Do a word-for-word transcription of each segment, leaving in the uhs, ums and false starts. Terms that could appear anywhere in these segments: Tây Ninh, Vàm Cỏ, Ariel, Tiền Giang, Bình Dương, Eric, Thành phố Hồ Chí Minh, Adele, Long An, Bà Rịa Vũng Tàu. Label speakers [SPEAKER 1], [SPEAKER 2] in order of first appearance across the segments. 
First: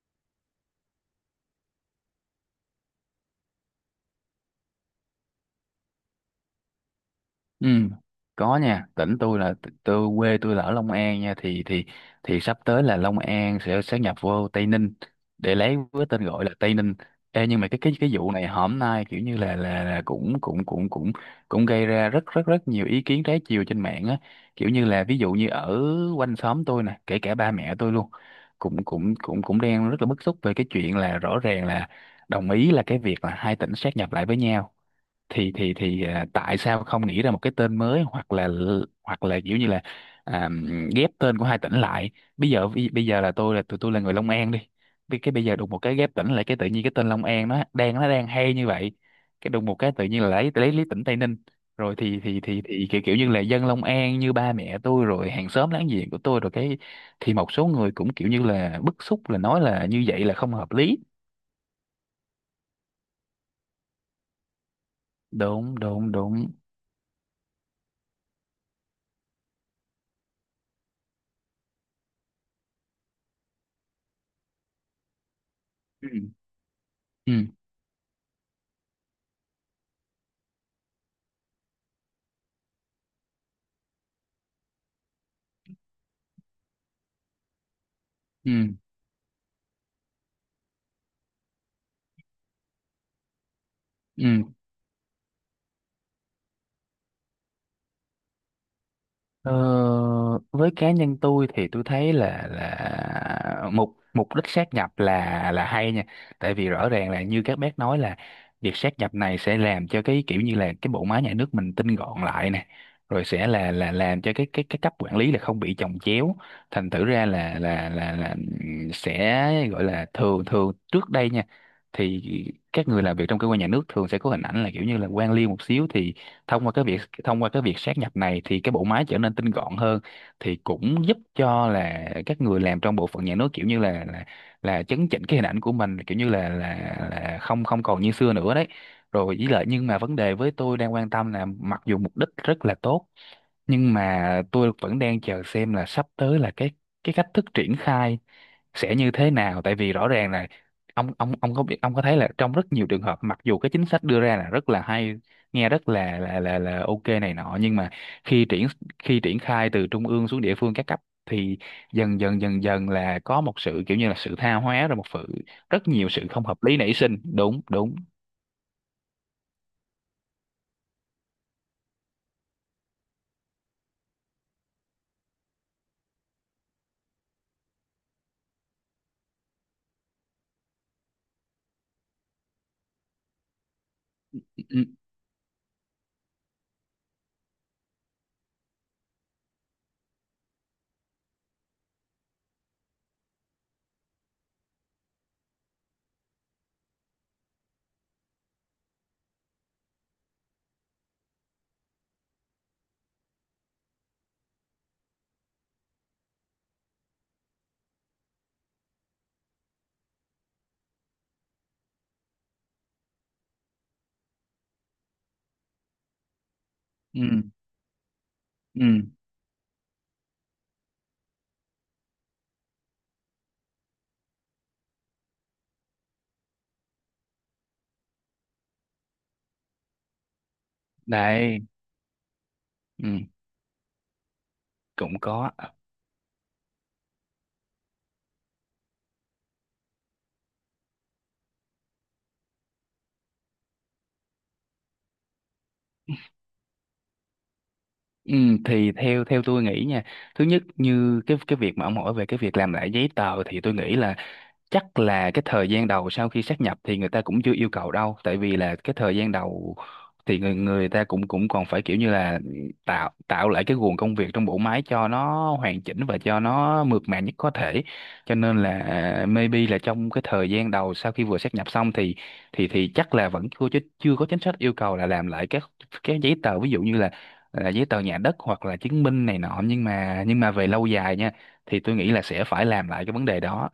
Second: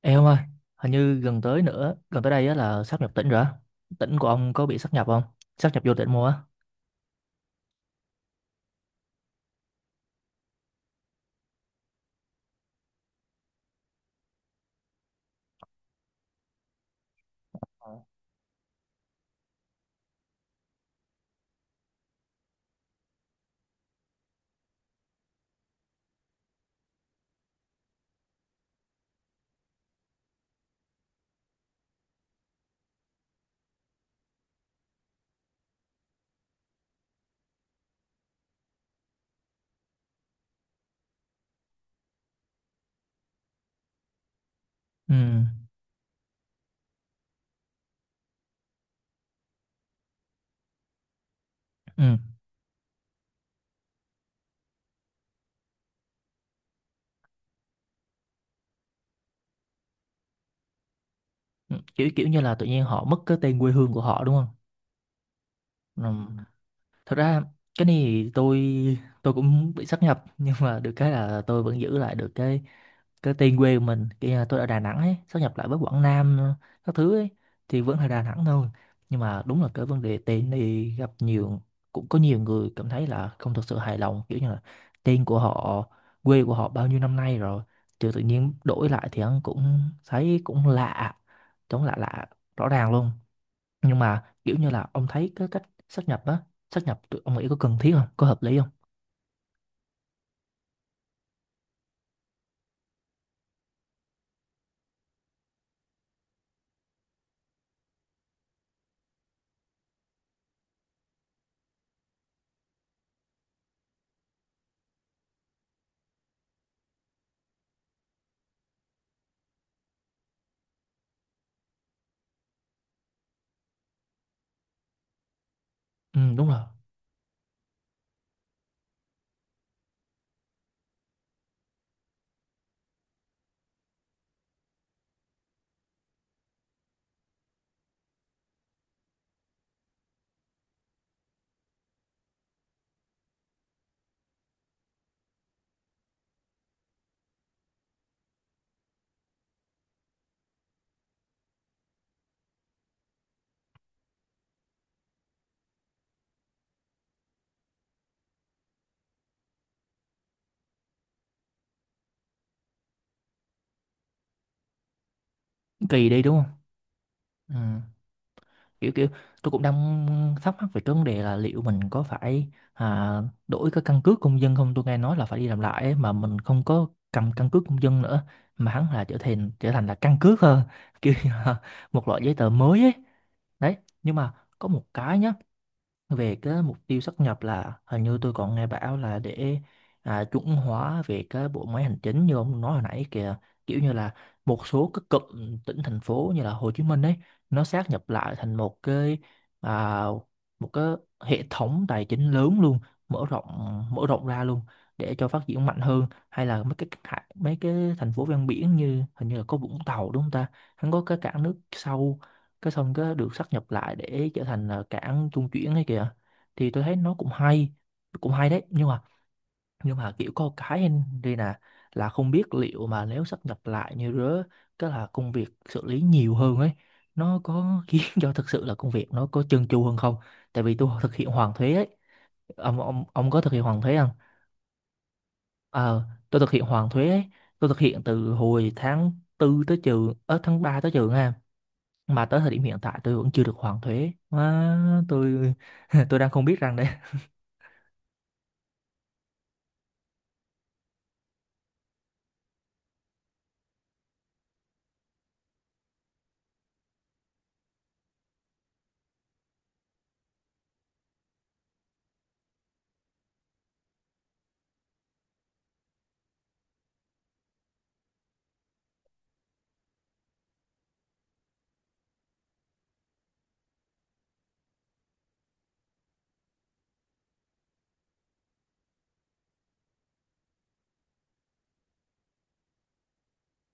[SPEAKER 1] Ê ông ơi, hình như gần tới nữa, gần tới đây á là sáp nhập tỉnh rồi á. Tỉnh của ông có bị sáp nhập không? Sáp nhập vô tỉnh mua á.
[SPEAKER 2] Ừ, có nha, tỉnh tôi là tôi, quê tôi là ở Long An nha. Thì thì thì sắp tới là Long An sẽ sát nhập vô Tây Ninh để lấy với tên gọi là Tây Ninh. Ê, nhưng mà cái
[SPEAKER 1] Ờ,
[SPEAKER 2] cái cái vụ này hôm nay kiểu như là là, là cũng cũng cũng cũng cũng gây ra rất rất rất nhiều ý kiến trái chiều trên mạng á, kiểu như là ví dụ như ở quanh xóm tôi nè, kể cả ba mẹ tôi luôn cũng cũng cũng cũng đang rất là bức xúc về cái chuyện là rõ ràng là đồng ý là cái việc là hai tỉnh sát nhập lại với nhau, thì thì thì à, tại sao không nghĩ ra một cái tên mới, hoặc là hoặc là kiểu như là à, ghép tên của hai tỉnh lại. Bây giờ bây, bây giờ là tôi là tụi tôi là người Long An đi.
[SPEAKER 1] ừ,
[SPEAKER 2] Bi- cái bây giờ đùng một cái ghép tỉnh lại, cái tự nhiên cái tên Long An nó đang nó đang hay như vậy, cái đùng một cái tự nhiên là lấy lấy lấy tỉnh Tây Ninh rồi,
[SPEAKER 1] ừ.
[SPEAKER 2] thì thì thì thì kiểu, kiểu như là dân Long An như ba mẹ tôi rồi hàng xóm láng giềng của tôi rồi cái, thì một số người cũng kiểu như là bức xúc, là nói là như vậy là không hợp lý.
[SPEAKER 1] Kiểu kiểu như là tự nhiên họ mất cái tên quê hương của họ đúng không?
[SPEAKER 2] Đúng,
[SPEAKER 1] Ừ.
[SPEAKER 2] đúng, đúng.
[SPEAKER 1] Thật ra cái này thì tôi tôi cũng bị sáp nhập, nhưng mà được cái là tôi vẫn giữ lại được cái cái tên quê của mình, kia là tôi ở Đà Nẵng ấy, sáp nhập lại với Quảng
[SPEAKER 2] Ừ,
[SPEAKER 1] Nam, ờ, các thứ ấy,
[SPEAKER 2] ừ,
[SPEAKER 1] thì vẫn là Đà Nẵng thôi. Nhưng mà đúng là cái vấn đề tên thì gặp nhiều, cũng có nhiều người cảm thấy là không thực sự hài lòng, kiểu như là tên của họ, quê của họ bao nhiêu năm nay rồi thì tự nhiên
[SPEAKER 2] ừ,
[SPEAKER 1] đổi lại thì hắn cũng thấy cũng lạ, chống lạ lạ, rõ ràng luôn. Nhưng mà
[SPEAKER 2] ừ.
[SPEAKER 1] kiểu như là ông thấy cái cách sát nhập á, sát nhập tụi ông nghĩ có cần thiết không, có hợp lý không?
[SPEAKER 2] Ờ, với cá nhân tôi thì tôi thấy là là mục mục đích sát nhập là là hay nha. Tại vì rõ ràng là như các bác nói là việc sát nhập này sẽ làm cho cái kiểu như là cái bộ máy nhà nước mình tinh gọn lại nè, rồi sẽ là là làm cho cái cái cái cấp quản lý là không bị chồng chéo. Thành thử ra là là là là ừm, sẽ gọi là thường thường trước đây nha, thì các người làm việc trong cơ quan nhà nước thường sẽ có hình ảnh là kiểu như là quan liêu một xíu, thì
[SPEAKER 1] Ừ, đúng rồi,
[SPEAKER 2] thông qua cái việc thông qua cái việc sát nhập này thì cái bộ máy trở nên tinh gọn hơn, thì cũng giúp cho là các người làm trong bộ phận nhà nước kiểu như là là, là chấn chỉnh cái hình ảnh của mình, kiểu như là là là không không còn như xưa nữa đấy. Rồi với lại nhưng mà vấn đề với tôi đang quan tâm là mặc dù mục đích rất là tốt, nhưng mà tôi vẫn đang chờ xem là sắp tới là cái cái cách thức triển khai sẽ như thế nào. Tại vì rõ ràng là ông ông ông có biết ông có thấy là trong rất nhiều trường hợp mặc dù cái chính sách đưa ra là rất là hay, nghe rất là là là là ok này nọ, nhưng mà khi triển khi triển khai từ trung ương xuống địa phương các cấp thì dần dần dần dần là có một sự kiểu như là sự tha hóa, rồi một sự rất
[SPEAKER 1] kỳ
[SPEAKER 2] nhiều
[SPEAKER 1] đi
[SPEAKER 2] sự
[SPEAKER 1] đúng
[SPEAKER 2] không
[SPEAKER 1] không.
[SPEAKER 2] hợp lý nảy sinh. Đúng,
[SPEAKER 1] Ừ.
[SPEAKER 2] đúng.
[SPEAKER 1] kiểu kiểu tôi cũng đang thắc mắc về cái vấn đề là liệu mình có phải à, đổi cái căn cước công dân không, tôi nghe nói là phải đi làm lại ấy, mà mình không có cầm căn cước công dân nữa mà hắn là trở thành trở thành là căn cước hơn kiểu như là một loại giấy tờ mới ấy đấy. Nhưng mà có một
[SPEAKER 2] Ừ,
[SPEAKER 1] cái nhá, về cái mục tiêu sát nhập là hình như tôi còn nghe bảo là để à, chuẩn hóa về cái bộ máy hành chính như ông nói hồi nãy kìa, kiểu như là một số các cụm tỉnh thành phố như là Hồ Chí Minh ấy, nó sát nhập lại thành một cái à, một cái hệ thống tài chính lớn luôn, mở rộng, mở rộng ra luôn, để cho phát triển mạnh hơn, hay là mấy cái mấy cái thành phố ven biển như hình như là có Vũng Tàu đúng không ta, hắn có cái cảng nước sâu, cái xong cái được sáp nhập lại để trở thành là cảng trung chuyển ấy kìa, thì tôi thấy nó cũng
[SPEAKER 2] ừ,
[SPEAKER 1] hay, cũng hay đấy. nhưng mà
[SPEAKER 2] ừ.
[SPEAKER 1] nhưng mà kiểu có một cái em đây nè, là không biết liệu mà nếu sáp nhập lại như rứa, cái là công việc xử lý nhiều hơn ấy, nó có khiến cho thực sự là công việc nó có chân chu hơn không? Tại vì tôi thực hiện hoàn
[SPEAKER 2] Đấy.
[SPEAKER 1] thuế ấy, ông ông
[SPEAKER 2] Ừ,
[SPEAKER 1] ông có thực hiện hoàn thuế không?
[SPEAKER 2] cũng có.
[SPEAKER 1] Ờ, tôi thực hiện hoàn thuế ấy. Tôi thực hiện từ hồi tháng tư tới trường ở tháng ba tới trường ha, mà tới thời điểm hiện tại tôi vẫn chưa được hoàn thuế. Má, tôi tôi đang không biết rằng đấy.
[SPEAKER 2] Ừ, thì theo theo tôi nghĩ nha, thứ nhất như cái cái việc mà ông hỏi về cái việc làm lại giấy tờ thì tôi nghĩ là chắc là cái thời gian đầu sau khi sát nhập thì người ta cũng chưa yêu cầu đâu, tại vì là cái thời gian đầu thì người người ta cũng cũng còn phải kiểu như là tạo tạo lại cái guồng công việc trong bộ máy cho nó hoàn chỉnh và cho nó mượt mà nhất có thể, cho nên là à, maybe là trong cái thời gian đầu sau khi vừa sát nhập xong thì thì thì chắc là vẫn chưa chứ- chưa có chính sách yêu cầu là làm lại các các giấy tờ, ví dụ như là là giấy tờ nhà đất hoặc là chứng minh này nọ, nhưng mà nhưng mà về lâu dài nha, thì tôi nghĩ là sẽ phải làm lại cái vấn đề đó.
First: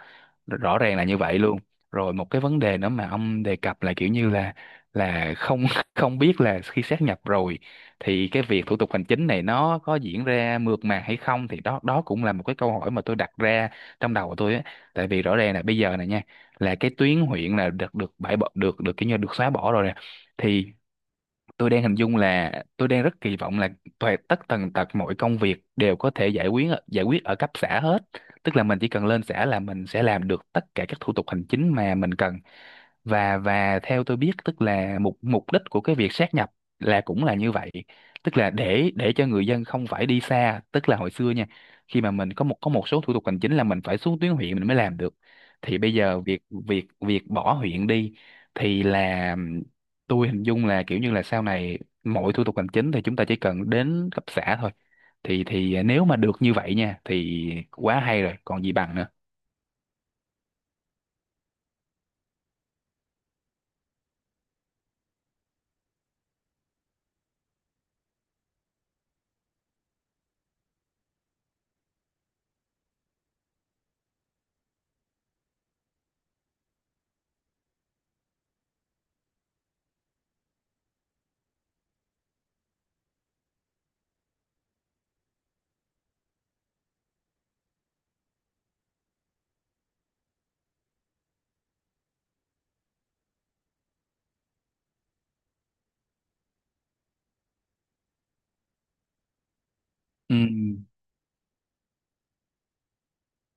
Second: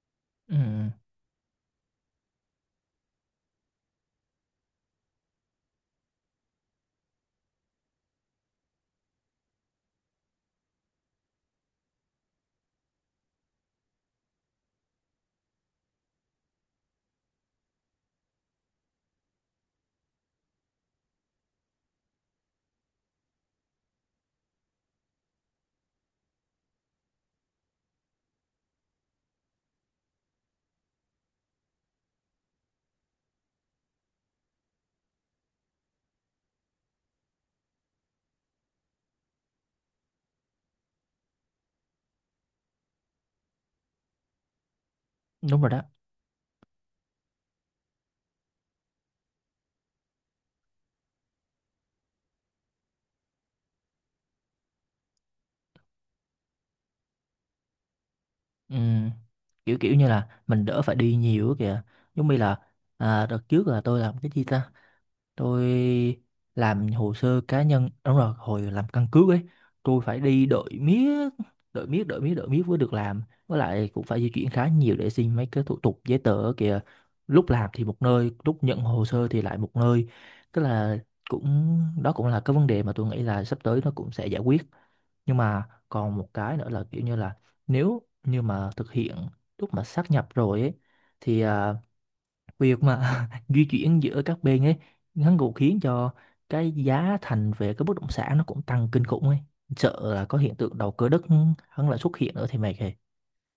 [SPEAKER 1] Ừ,
[SPEAKER 2] Rõ ràng là như vậy luôn. Rồi một cái vấn đề nữa mà ông đề cập là kiểu như là là không không biết là khi sát nhập rồi thì cái việc thủ tục hành chính này nó có diễn ra mượt mà hay không, thì đó đó cũng là một cái câu hỏi mà tôi đặt ra trong đầu của tôi á. Tại vì rõ ràng là bây giờ này nha, là cái tuyến huyện là được được bãi bỏ, được được kiểu như được xóa bỏ rồi nè, thì tôi đang hình dung là tôi đang rất kỳ vọng là toàn tất tần tật mọi công việc đều có thể giải quyết ở- giải quyết ở cấp xã hết, tức là mình chỉ cần lên xã là mình sẽ làm được tất cả các thủ tục hành chính mà mình cần, và và theo tôi biết tức là mục mục đích của cái việc sát nhập là cũng là như vậy, tức là để để cho người dân không phải đi xa. Tức là hồi xưa nha, khi mà mình có một có một số thủ tục hành chính là mình phải xuống tuyến huyện mình mới làm được,
[SPEAKER 1] đúng rồi
[SPEAKER 2] thì
[SPEAKER 1] đó.
[SPEAKER 2] bây giờ việc việc việc bỏ huyện đi thì là tôi hình dung là kiểu như là sau này mọi thủ tục hành chính thì chúng ta chỉ cần đến cấp xã thôi, thì thì nếu mà được như vậy nha thì quá hay rồi còn gì
[SPEAKER 1] Ừ,
[SPEAKER 2] bằng nữa.
[SPEAKER 1] kiểu kiểu như là mình đỡ phải đi nhiều á kìa, giống như là à, đợt trước là tôi làm cái gì ta, tôi làm hồ sơ cá nhân, đúng rồi, hồi làm căn cước ấy, tôi phải đi đợi miết, đợi miết, đợi miết, đợi miết mới được làm, với lại cũng phải di chuyển khá nhiều để xin mấy cái thủ tục giấy tờ ở kìa, lúc làm thì một nơi, lúc nhận hồ sơ thì lại một nơi, tức là cũng đó cũng là cái vấn đề mà tôi nghĩ là sắp tới nó cũng sẽ giải quyết. Nhưng mà còn một cái nữa là kiểu như là, nếu như mà thực hiện, lúc mà sáp nhập rồi ấy, thì à, việc mà di chuyển giữa các bên ấy, hắn cũng khiến cho cái giá thành về cái bất động sản nó cũng tăng kinh khủng ấy, sợ là
[SPEAKER 2] Ừ,
[SPEAKER 1] có hiện tượng đầu cơ đất hắn lại xuất hiện nữa thì mệt rồi.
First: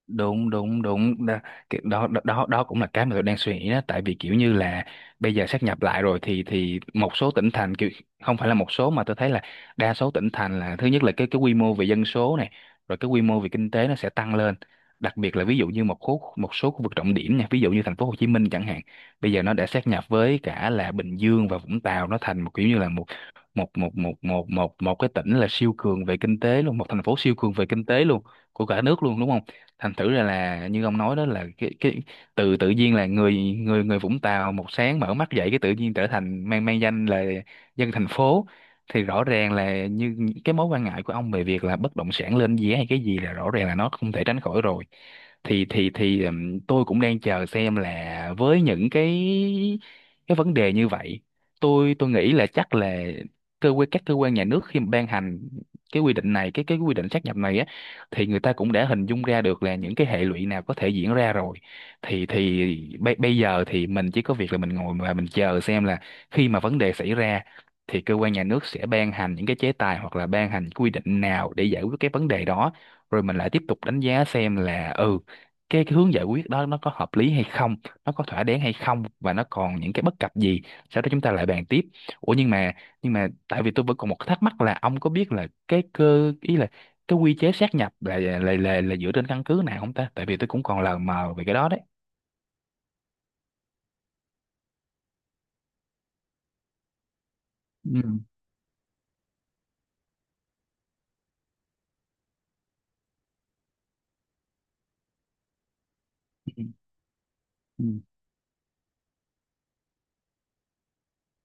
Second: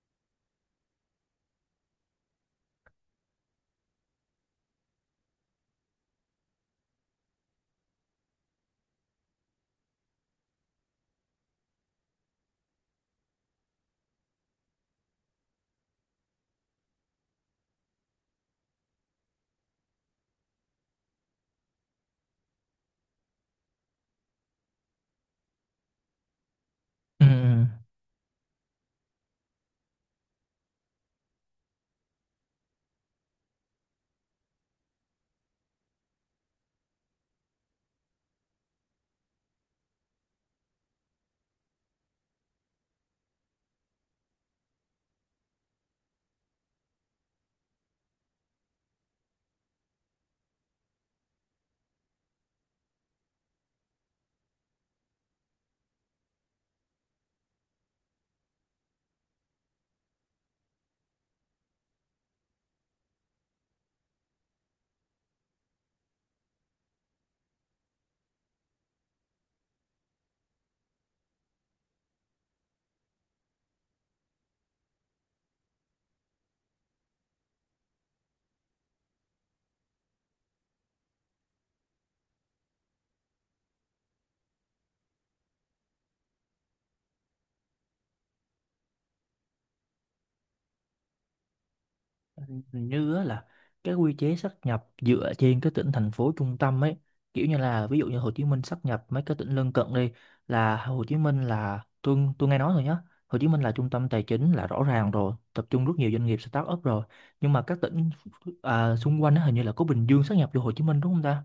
[SPEAKER 2] đúng, đúng, đúng đó. Cái- đó đó đó đó cũng là cái mà tôi đang suy nghĩ đó, tại vì kiểu như là bây giờ sáp nhập lại rồi thì thì một số tỉnh thành kiểu, không phải là một số mà tôi thấy là đa số tỉnh thành là thứ nhất là cái cái quy mô về dân số này, rồi cái quy mô về kinh tế nó sẽ tăng lên, đặc biệt là ví dụ như một khu một số khu vực trọng điểm nha, ví dụ như thành phố Hồ Chí Minh chẳng hạn, bây giờ nó đã sáp nhập với cả là Bình Dương và Vũng Tàu, nó thành một kiểu như là một một một một một một một cái tỉnh là siêu cường về kinh tế luôn, một thành phố
[SPEAKER 1] Ừ.
[SPEAKER 2] siêu cường về kinh tế luôn của cả nước luôn, đúng không. Thành thử ra là như ông nói đó, là cái cái từ tự nhiên là người người người Vũng Tàu một sáng mở mắt dậy cái tự nhiên trở thành mang mang danh là dân thành phố, thì rõ ràng là như cái mối quan ngại của ông về việc là bất động sản lên giá hay cái gì là rõ ràng là nó không thể tránh khỏi rồi. Thì thì thì ừm, tôi cũng đang chờ xem là với những cái cái vấn đề như vậy tôi tôi nghĩ là chắc là cơ quan các cơ quan nhà nước khi mà ban hành cái quy định này cái cái quy định sát nhập này á, thì người ta cũng đã hình dung ra được là những cái hệ lụy nào có thể diễn ra rồi. Thì thì bây, bây giờ thì mình chỉ có việc là mình ngồi và mình chờ xem là khi mà vấn đề xảy ra thì cơ quan nhà nước sẽ ban hành những cái chế tài hoặc là ban hành quy định nào để giải quyết cái vấn đề đó, rồi mình lại tiếp tục đánh giá xem là ừ cái, cái hướng giải quyết đó nó có hợp lý hay không, nó có thỏa đáng hay không, và nó còn những cái bất cập gì, sau đó chúng ta lại bàn tiếp. Ủa, nhưng mà nhưng mà tại vì tôi vẫn còn một cái thắc mắc là ông có biết là cái cơ ý là cái quy chế sát nhập là là là, là dựa trên căn cứ nào không ta, tại vì tôi cũng còn lờ mờ về cái đó đấy.
[SPEAKER 1] Hình như á là cái quy chế sáp nhập dựa trên cái tỉnh thành phố trung tâm ấy, kiểu như là ví
[SPEAKER 2] Ừ.
[SPEAKER 1] dụ như Hồ Chí Minh sáp nhập mấy cái tỉnh lân cận đi, là Hồ Chí Minh là tôi tôi nghe nói thôi nhá, Hồ Chí Minh là trung tâm tài chính là rõ ràng rồi, tập trung rất nhiều doanh nghiệp
[SPEAKER 2] Ừ.
[SPEAKER 1] start up rồi, nhưng mà các
[SPEAKER 2] Ừ.
[SPEAKER 1] tỉnh à, xung quanh á, hình như là có Bình Dương sáp nhập vô Hồ Chí Minh đúng không ta.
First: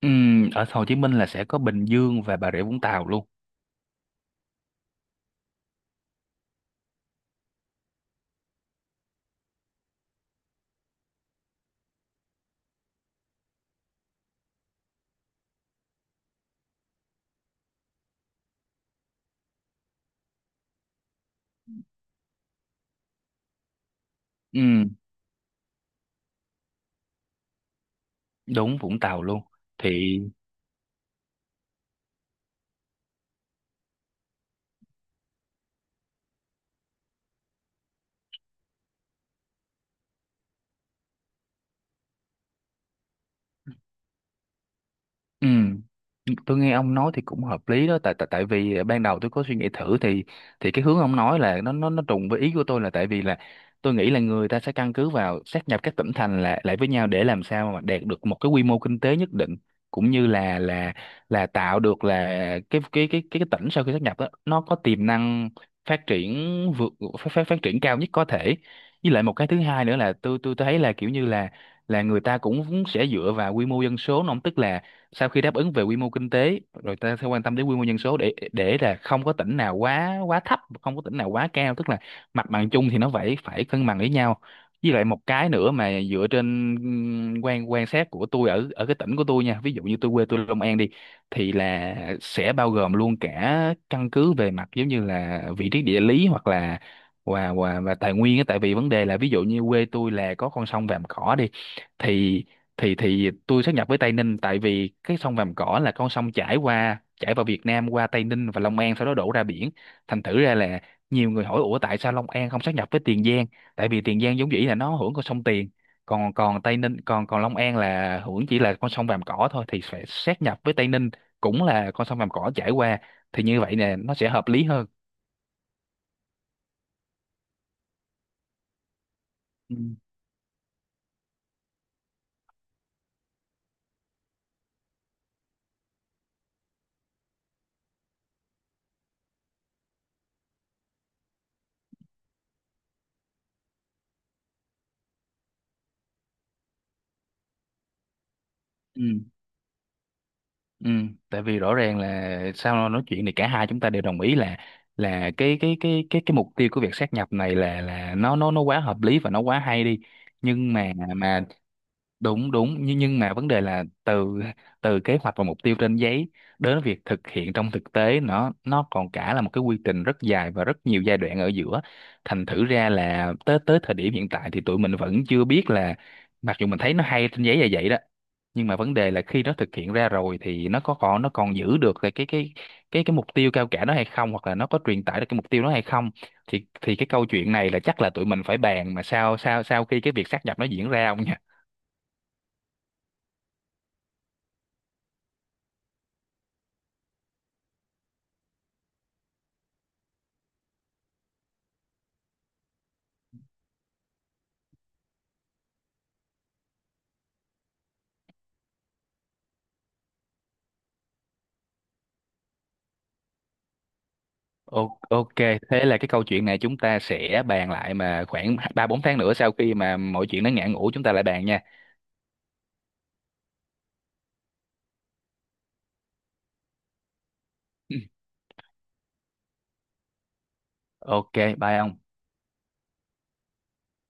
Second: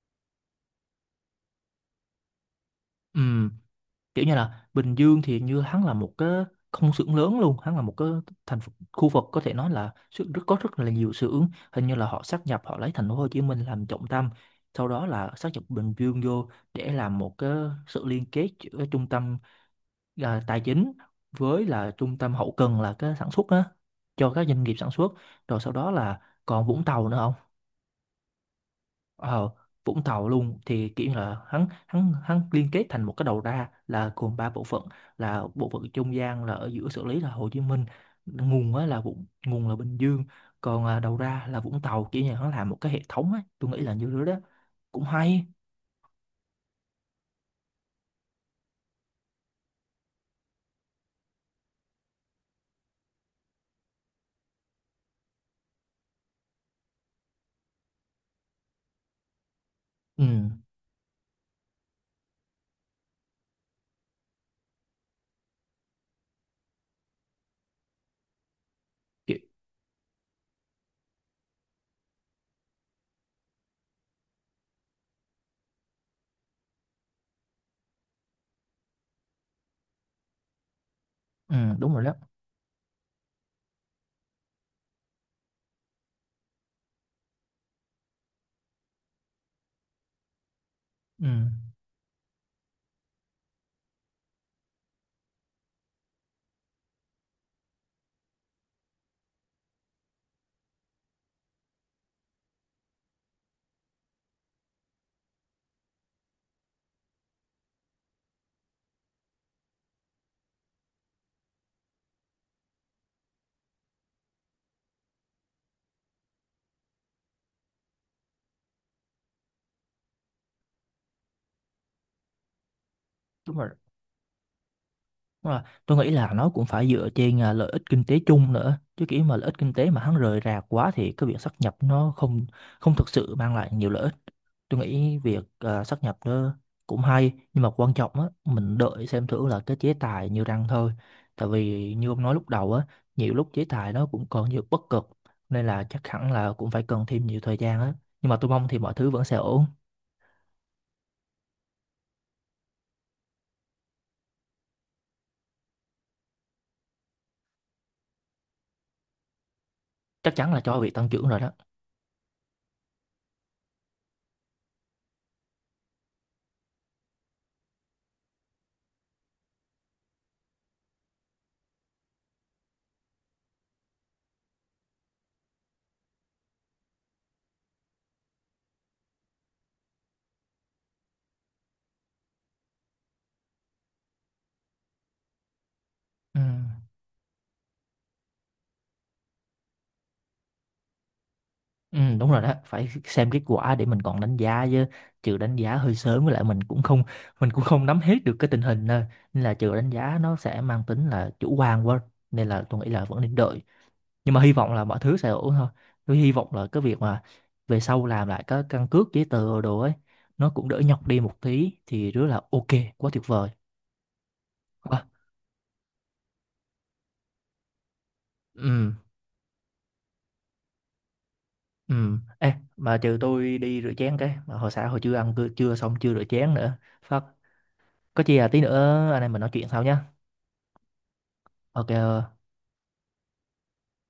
[SPEAKER 2] Ừ, ở Hồ Chí Minh là sẽ có Bình Dương và Bà Rịa Vũng Tàu
[SPEAKER 1] Ừ,
[SPEAKER 2] luôn.
[SPEAKER 1] kiểu như là Bình Dương thì như hắn là một cái công xưởng lớn luôn, hắn là một cái thành phố, khu vực có thể nói là sự- rất có rất là nhiều xưởng, hình như là họ sáp nhập, họ lấy thành phố Hồ Chí Minh làm trọng tâm, sau đó là sáp nhập Bình Dương vô, để làm một cái sự liên kết giữa trung tâm à, tài chính với là trung tâm hậu cần là cái sản xuất á, cho các doanh nghiệp
[SPEAKER 2] Ừ,
[SPEAKER 1] sản xuất, rồi sau đó là còn Vũng Tàu nữa.
[SPEAKER 2] đúng, Vũng Tàu luôn
[SPEAKER 1] Ờ, Vũng
[SPEAKER 2] thì.
[SPEAKER 1] Tàu luôn, thì kiểu như là hắn hắn hắn liên kết thành một cái đầu ra là gồm ba bộ phận, là bộ phận trung gian là ở giữa xử lý là Hồ Chí Minh, nguồn á là Vũng nguồn là Bình Dương, còn à, đầu ra là Vũng Tàu, kiểu như hắn làm một cái hệ thống ấy, tôi nghĩ là như thế đó, cũng hay.
[SPEAKER 2] Ừ. Tôi nghe ông nói thì cũng hợp lý đó, tại tại tại vì à, ban đầu tôi có suy nghĩ thử thì thì cái hướng ông nói là nó nó nó trùng với ý của tôi, là tại vì là tôi nghĩ là người ta sẽ căn cứ vào sát nhập các tỉnh thành lại lại với nhau để làm sao mà đạt được một cái quy mô kinh tế nhất định, cũng
[SPEAKER 1] Ừ,
[SPEAKER 2] như là là là tạo được là cái cái cái cái, cái tỉnh sau khi sát nhập đó nó có tiềm năng phát triển vượt phát, phát phát triển cao nhất có thể. Với lại một
[SPEAKER 1] kiểu,
[SPEAKER 2] cái thứ hai nữa là tôi tôi thấy là kiểu như là là người ta cũng sẽ dựa vào quy mô dân số nó, tức là sau khi đáp ứng về quy mô kinh tế rồi ta sẽ quan tâm đến quy mô dân số, để để là không có tỉnh nào quá quá thấp, không có tỉnh nào quá
[SPEAKER 1] ừ
[SPEAKER 2] cao, tức
[SPEAKER 1] đúng
[SPEAKER 2] là
[SPEAKER 1] rồi đó.
[SPEAKER 2] mặt bằng chung thì nó phải phải cân bằng với nhau. Với lại một cái nữa mà dựa trên ừm, quan quan sát của tôi ở ở cái tỉnh của tôi nha, ví dụ như tôi quê tôi Long An đi
[SPEAKER 1] Ừ,
[SPEAKER 2] thì là sẽ bao gồm luôn cả căn cứ về mặt giống như là vị trí địa lý, hoặc là và và và tài nguyên á, tại vì vấn đề là ví dụ như quê tôi là có con sông Vàm Cỏ đi thì thì thì tôi sát nhập với Tây Ninh, tại vì cái sông Vàm Cỏ là con sông chảy qua chảy vào Việt Nam qua Tây Ninh và Long An sau đó đổ ra biển. Thành thử ra là nhiều người hỏi ủa tại sao Long An không sát nhập với Tiền Giang, tại vì Tiền Giang vốn dĩ là nó hưởng con sông Tiền, còn còn Tây Ninh, còn còn Long An là hưởng chỉ là con sông Vàm Cỏ thôi, thì phải sát nhập với Tây Ninh cũng là con sông Vàm Cỏ chảy qua, thì
[SPEAKER 1] đúng
[SPEAKER 2] như
[SPEAKER 1] rồi.
[SPEAKER 2] vậy nè nó sẽ hợp lý hơn.
[SPEAKER 1] Đúng rồi. Tôi nghĩ là nó cũng phải dựa trên à, lợi ích kinh tế chung nữa chứ, kiểu mà lợi ích kinh
[SPEAKER 2] Ừ.
[SPEAKER 1] tế mà hắn rời rạc quá thì cái việc sáp nhập nó không không thực sự mang lại nhiều lợi ích. Tôi nghĩ việc à, sát nhập nó cũng hay, nhưng mà quan trọng á mình đợi xem thử là cái chế tài như răng thôi. Tại vì như ông nói lúc đầu á, nhiều lúc chế tài nó cũng còn nhiều bất cập, nên là chắc hẳn là cũng phải cần thêm nhiều thời gian á. Nhưng mà tôi mong thì mọi
[SPEAKER 2] Ừ.
[SPEAKER 1] thứ vẫn sẽ ổn.
[SPEAKER 2] Ừ, tại vì rõ ràng là sau nói chuyện thì cả hai chúng ta đều đồng ý là là cái cái cái cái cái mục tiêu của việc sát nhập này là là nó nó nó quá hợp lý và nó quá hay đi,
[SPEAKER 1] Chắc chắn là
[SPEAKER 2] nhưng
[SPEAKER 1] cho
[SPEAKER 2] mà
[SPEAKER 1] việc tăng trưởng rồi
[SPEAKER 2] mà
[SPEAKER 1] đó.
[SPEAKER 2] đúng, đúng, nhưng nhưng mà vấn đề là từ từ kế hoạch và mục tiêu trên giấy đến việc thực hiện trong thực tế, nó nó còn cả là một cái quy trình rất dài và rất nhiều giai đoạn ở giữa, thành thử ra là tới tới thời điểm hiện tại thì tụi mình vẫn chưa biết là mặc dù mình thấy nó hay trên giấy là vậy đó, nhưng mà vấn đề là khi nó thực hiện ra rồi thì nó có còn nó còn giữ được cái cái cái cái cái mục tiêu cao cả đó hay không, hoặc là nó có truyền tải được cái mục tiêu đó hay không.
[SPEAKER 1] Ừ.
[SPEAKER 2] Thì thì cái câu chuyện này là chắc là tụi mình phải bàn mà sau sau sau khi cái việc sát nhập nó diễn ra, ông nhỉ.
[SPEAKER 1] Ừ, đúng rồi đó, phải xem kết quả để mình còn đánh giá chứ, trừ đánh giá hơi sớm, với lại mình cũng không mình cũng không nắm hết được cái tình hình nên, nên là trừ đánh giá nó sẽ mang tính là chủ quan quá, nên là tôi nghĩ là vẫn nên đợi, nhưng mà hy vọng là mọi thứ sẽ ổn thôi, tôi hy vọng là cái việc mà về sau làm lại cái căn cước giấy tờ đồ ấy nó cũng đỡ nhọc đi một tí thì rất là ok, quá tuyệt vời.
[SPEAKER 2] O-
[SPEAKER 1] Quá.
[SPEAKER 2] Ok, thế là cái câu chuyện này chúng ta sẽ bàn lại mà khoảng ba
[SPEAKER 1] Ừ,
[SPEAKER 2] bốn tháng nữa sau khi mà mọi chuyện nó ngã ngũ, chúng ta lại bàn nha.
[SPEAKER 1] ừ, ê mà trừ tôi đi rửa chén cái mà hồi sáng hồi chưa ăn cư- chưa xong, chưa rửa chén nữa phát, có chi là tí nữa anh em mình nói chuyện sau nhá.
[SPEAKER 2] Ok, bye
[SPEAKER 1] Ok,
[SPEAKER 2] ông.
[SPEAKER 1] ờ.